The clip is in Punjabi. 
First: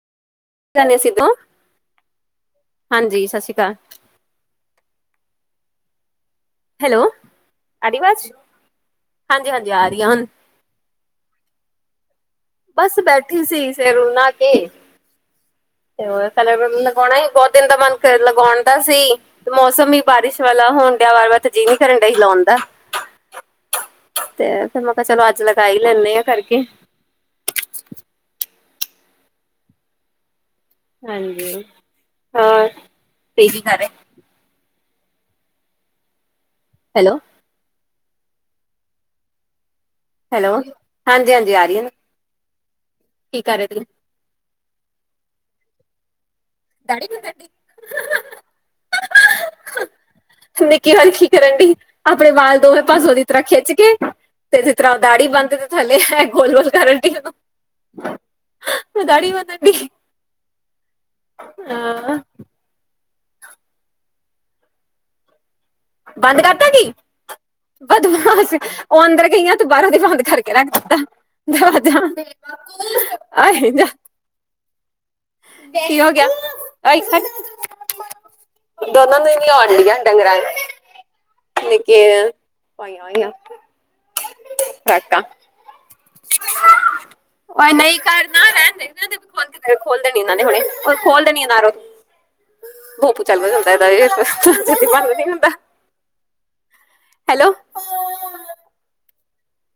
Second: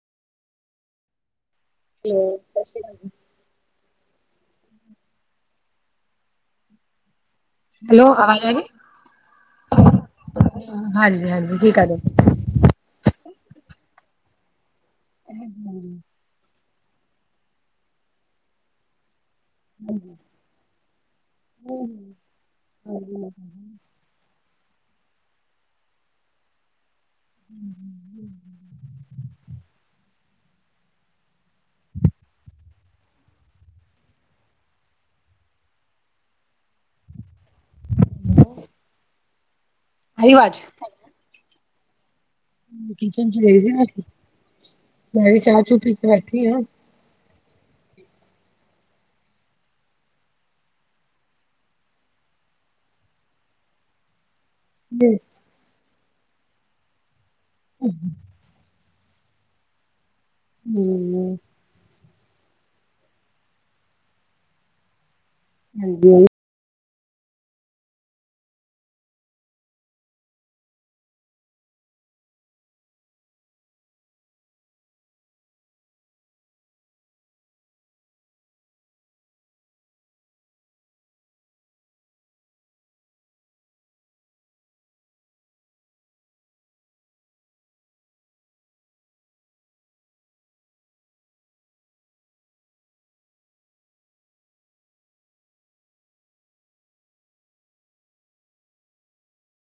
ਕੀ ਹਾਲ ਏ ਸਿੱਖੋ? ਹੈਲੋ, ਸਤਿ ਸ੍ਰੀ ਅਕਾਲ ਜੀ। ਸਤਿ ਸ੍ਰੀ ਅਕਾਲ। ਹੈਲੋ। ਆ ਰਹੀ ਹੈਲੋ ਆਵਾਜ਼ ਅਵਾਜ ਆਰੀ, ਹਾਂਜੀ ਹਾਂਜੀ ਆ ਰਹੀ ਆ ਹੁਣ ਹਾਂਜੀ-ਹਾਂਜੀ, ਕਿ ਕਰ ਰੇ? ਬਸ ਬੈਠੀ ਸੀ, ਫੇਰ ਹੁਨ ਨਾਕੇ। [inaudible] ਹੋਰ ਕਲਰ [unintelligible] ਲਗੋਣਾ ਈ, ਬਹੁਤ ਦਿਨ ਦਾ ਮਨ ਕਰ ਲਗੋਣ ਦਾ ਸੀ। ਮੌਸਮ ਵੀ ਬਾਰਿਸ਼ ਵਾਲਾ ਹੋਣ ਡਿਆ ਵਾਰ-ਵਾਰ ਤੇ ਜੀਅ ਨੀ ਕਰਨ ਡਈ ਲਵੋਣ ਦਾ। ਤੇ ਫਿਰ ਮੈਂ ਕਿਹਾ ਚਲੋ ਅੱਜ ਲਗਾਈ ਲੈਂਨੇ ਆ ਕਰਕੇ। [inaudible] ਹਾਂਜੀ, ਹਾਂ [unintelligible] ਹੈਲੋ, ਆਈ ਆਵਾਜ਼ ਹੈਲੋ, ਹਾਂਜੀ-ਹਾਂਜੀ ਆ ਰੀ ਏ ਨਾ। ਕਿਚਨ ਚ ਕੀ ਕਰ ਰਹੇ ਦੇਖਦੀ ਆ ਤੁਸੀਂ ਬਾਕੀ, ਮੈਂ ਵੀ ਚਾਹ-ਚੂ ਪੀ ਕੇ ਬੈਠੀ ਆਂ। [inaudible] ਨਿੱਕੀ ਹੋਰ ਕੀ ਕਰਨ ਡਈ, ਆਪਣੇ ਵਾਲ ਦੋਵੇਂ ਪਾਸੋਂ ਦੀ ਤਰ੍ਹਾਂ ਖਿੱਚ ਕੇ ਤੇ ਜਿਸ ਤਰ੍ਹਾਂ ਦਾੜੀ [unintelligible] ਥੱਲੇ ਐ ਗੋਲ-ਗੋਲ ਕਰਨ ਡੀ ਆਂ। ਹੂੰ। ਮੈਂ ਦਾੜ੍ਹੀ ਬਨਣ ਡੀ ਹੂੰ। ਹਾਂ। ਹਾਂਜੀ ਬੰਦ ਕਰਤਾ ਕੀ? ਬਦਮਾਸ, ਉਹ ਅੰਦਰ ਗਈਆਂ ਤੇ ਬਾਹਰੋਂ ਦੀ ਬੰਦ ਕਰਕੇ ਰੱਖ ਦਿੱਤਾ, ਦਰਵਾਜ਼ਾ। [unintelligible] ਕੀ ਹੋ ਗਿਆ? ਦੋਨੋ ਦਿਨ ਆਉਣ ਡਈਆ, ਡੰਗਰਾਂ [inaudible] ਨਿੱਕੇ ਜਿਹੀਆਂ ਪਾਈਆ ਹੋਈਆਂ ਫਰਾਕਾ। [unintelligible] ਓ ਨਈਂ ਕਰਨਾ ਰਹਿੰਦੇ, ਰਹਿਣਦੇ ਪੁੱਤ ਖੋਲ ਦੇਣੀ ਇਹਨਾਂ ਨੇ ਹੁਣੇ, ਉਹ ਖੋਲ ਦੇਣੀ ਨਾਂ ਰੋ ਤੂੰ। [unintelligible] ਮਨ ਵੀ ਨੀ ਹੁੰਦਾ। ਹੈਲੋ।